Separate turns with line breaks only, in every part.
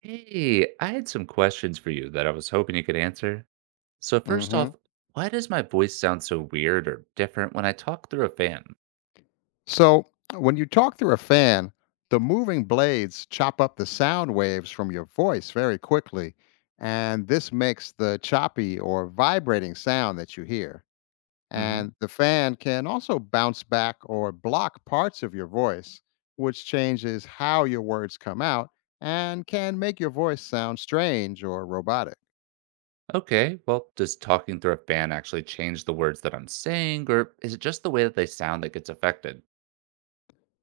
Hey, I had some questions for you that I was hoping you could answer. So first
Hmm.
off, why does my voice sound so weird or different when I talk through a fan?
So when you talk through a fan, the moving blades chop up the sound waves from your voice very quickly, and this makes the choppy or vibrating sound that you hear.
Hmm.
And the fan can also bounce back or block parts of your voice, which changes how your words come out and can make your voice sound strange or robotic.
Okay, well, does talking through a fan actually change the words that I'm saying, or is it just the way that they sound that gets affected?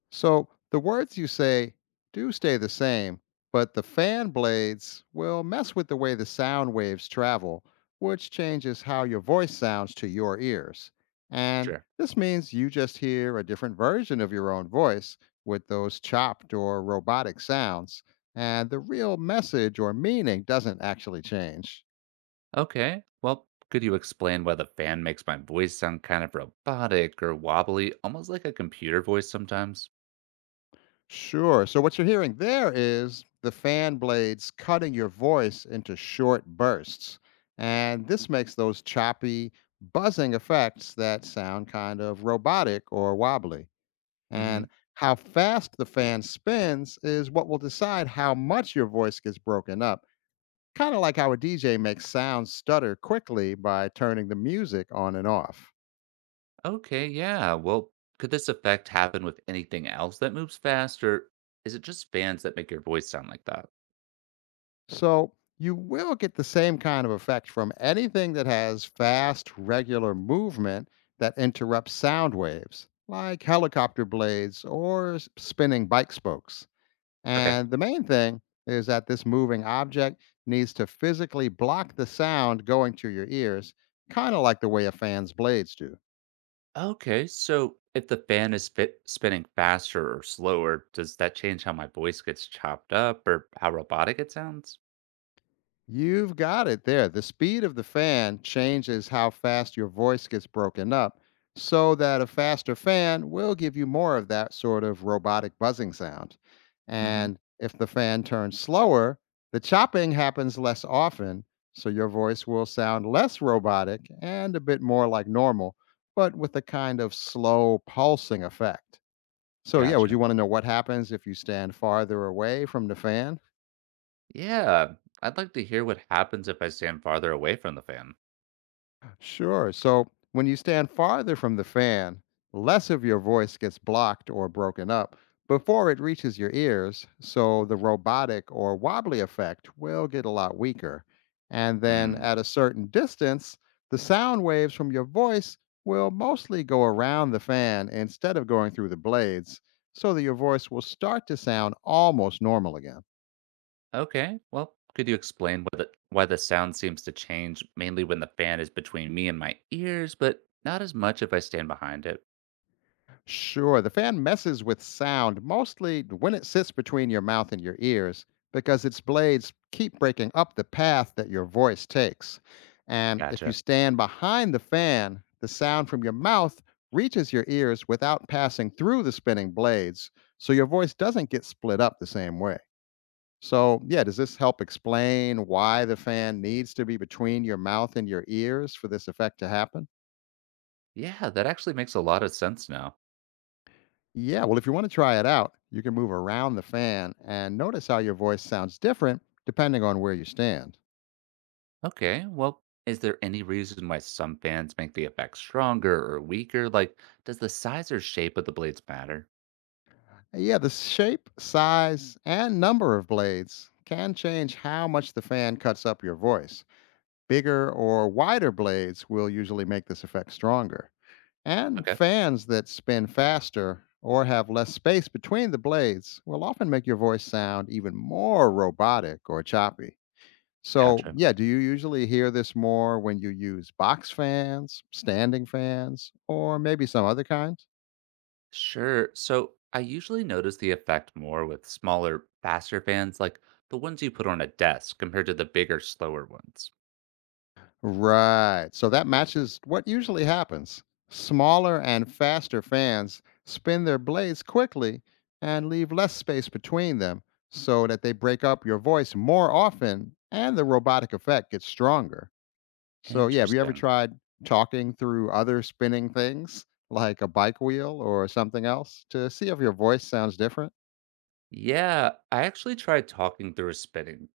So the words you say do stay the same, but the fan blades will mess with the way the sound waves travel, which changes how your voice sounds to your ears. And
Sure.
this means you just hear a different version of your own voice with those chopped or robotic sounds, and the real message or meaning doesn't actually change.
Okay, well, could you explain why the fan makes my voice sound kind of robotic or wobbly, almost like a computer voice sometimes?
Sure. So what you're hearing there is the fan blades cutting your voice into short bursts. And this makes those choppy, buzzing effects that sound kind of robotic or wobbly. And how fast the fan spins is what will decide how much your voice gets broken up, kind of like how a DJ makes sounds stutter quickly by turning the music on and off.
Okay, yeah. Well, could this effect happen with anything else that moves fast, or is it just fans that make your voice sound like that?
So you will get the same kind of effect from anything that has fast, regular movement that interrupts sound waves, like helicopter blades or spinning bike spokes.
Okay.
And the main thing is that this moving object needs to physically block the sound going to your ears, kind of like the way a fan's blades do.
Okay, so if the fan is fit, spinning faster or slower, does that change how my voice gets chopped up or how robotic it sounds?
You've got it there. The speed of the fan changes how fast your voice gets broken up, so that a faster fan will give you more of that sort of robotic buzzing sound.
Hmm.
And if the fan turns slower, the chopping happens less often, so your voice will sound less robotic and a bit more like normal, but with a kind of slow pulsing effect. So, yeah, would you
Gotcha.
want to know what happens if you stand farther away from the fan?
Yeah, I'd like to hear what happens if I stand farther away from the fan.
Sure. So when you stand farther from the fan, less of your voice gets blocked or broken up before it reaches your ears. So the robotic or wobbly effect will get a lot weaker. And then
Hmm.
at a certain distance, the sound waves from your voice will mostly go around the fan instead of going through the blades, so that your voice will start to sound almost normal again.
Okay. Well, could you explain why the sound seems to change mainly when the fan is between me and my ears, but not as much if I stand behind it?
Sure, the fan messes with sound mostly when it sits between your mouth and your ears because its blades keep breaking up the path that your voice takes. And if you
Gotcha.
stand behind the fan, the sound from your mouth reaches your ears without passing through the spinning blades, so your voice doesn't get split up the same way. So, yeah, does this help explain why the fan needs to be between your mouth and your ears for this effect to happen?
Yeah, that actually makes a lot of sense now.
Yeah, well, if you want to try it out, you can move around the fan and notice how your voice sounds different depending on where you stand.
Okay. Well, is there any reason why some fans make the effect stronger or weaker? Like, does the size or shape of the blades matter?
Yeah, the shape, size, and number of blades can change how much the fan cuts up your voice. Bigger or wider blades will usually make this effect stronger. And
Okay.
fans that spin faster or have less space between the blades will often make your voice sound even more robotic or choppy. So,
Gotcha.
yeah, do you usually hear this more when you use box fans, standing fans, or maybe some other kind?
Sure. So I usually notice the effect more with smaller, faster fans, like the ones you put on a desk compared to the bigger, slower ones.
Right. So that matches what usually happens. Smaller and faster fans spin their blades quickly and leave less space between them so that they break up your voice more often and the robotic effect gets stronger. So, yeah, have you ever
Interesting.
tried talking through other spinning things like a bike wheel or something else to see if your voice sounds different?
Yeah, I actually tried talking through a spinning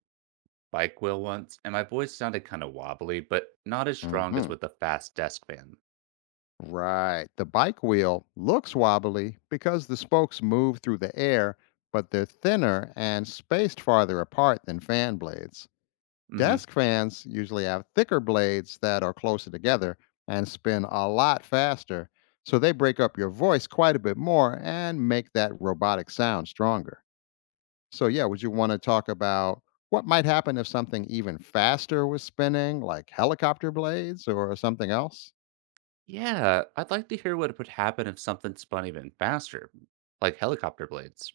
bike wheel once, and my voice sounded kind of wobbly, but not as strong as
Hmm.
with a fast desk fan.
Right. The bike wheel looks wobbly because the spokes move through the air, but they're thinner and spaced farther apart than fan blades.
Hmm.
Desk fans usually have thicker blades that are closer together and spin a lot faster, so they break up your voice quite a bit more and make that robotic sound stronger. So, yeah, would you want to talk about what might happen if something even faster was spinning, like helicopter blades or something else?
Yeah, I'd like to hear what would happen if something spun even faster, like helicopter blades.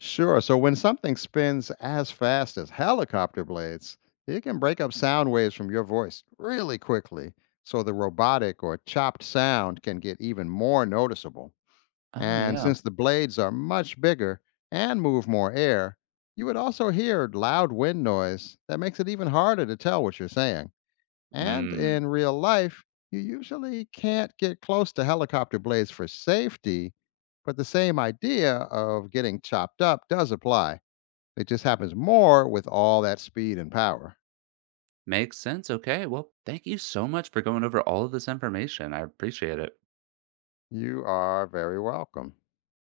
Sure. So when something spins as fast as helicopter blades, it can break up sound waves from your voice really quickly. So the robotic or chopped sound can get even more noticeable.
Oh,
And
yeah.
since the blades are much bigger and move more air, you would also hear loud wind noise that makes it even harder to tell what you're saying. And
Mmm,
in real life, you usually can't get close to helicopter blades for safety, but the same idea of getting chopped up does apply. It just happens more with all that speed and power.
makes sense. Okay, well, thank you so much for going over all of this information. I appreciate it.
You are very welcome.